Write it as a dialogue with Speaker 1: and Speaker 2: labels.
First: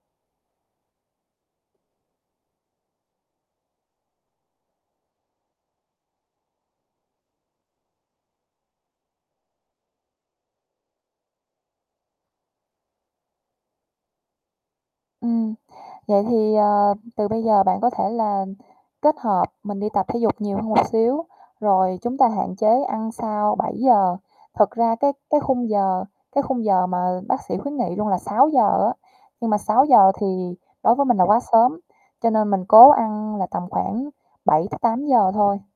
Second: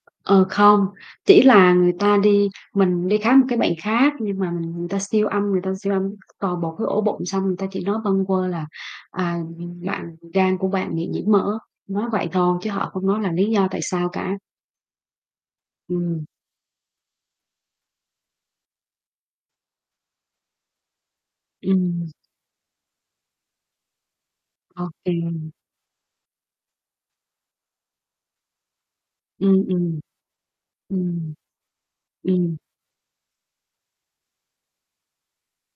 Speaker 1: Ờ, không. Chỉ là người ta đi mình đi khám một cái bệnh khác nhưng mà mình người ta siêu âm người ta siêu âm toàn bộ cái ổ bụng xong người ta chỉ nói bâng quơ là, à, ừm, bạn gan của bạn bị nhiễm mỡ, nói vậy thôi chứ họ không nói là lý do tại sao cả.
Speaker 2: Ừm, vậy
Speaker 1: Ừm.
Speaker 2: thì, ờ, từ bây giờ bạn có thể là kết hợp mình đi tập thể dục nhiều hơn một xíu, rồi
Speaker 1: Ừm.
Speaker 2: chúng ta hạn chế ăn sau 7:00, thực ra cái cái
Speaker 1: OK.
Speaker 2: khung giờ cái khung giờ mà bác sĩ khuyến nghị luôn là 6:00 á, nhưng mà
Speaker 1: Ừm,
Speaker 2: sáu
Speaker 1: ừm.
Speaker 2: giờ thì đối với mình là
Speaker 1: Ừm.
Speaker 2: quá sớm cho nên
Speaker 1: Ừm.
Speaker 2: mình cố ăn là tầm khoảng 7:00- 8:00 thôi.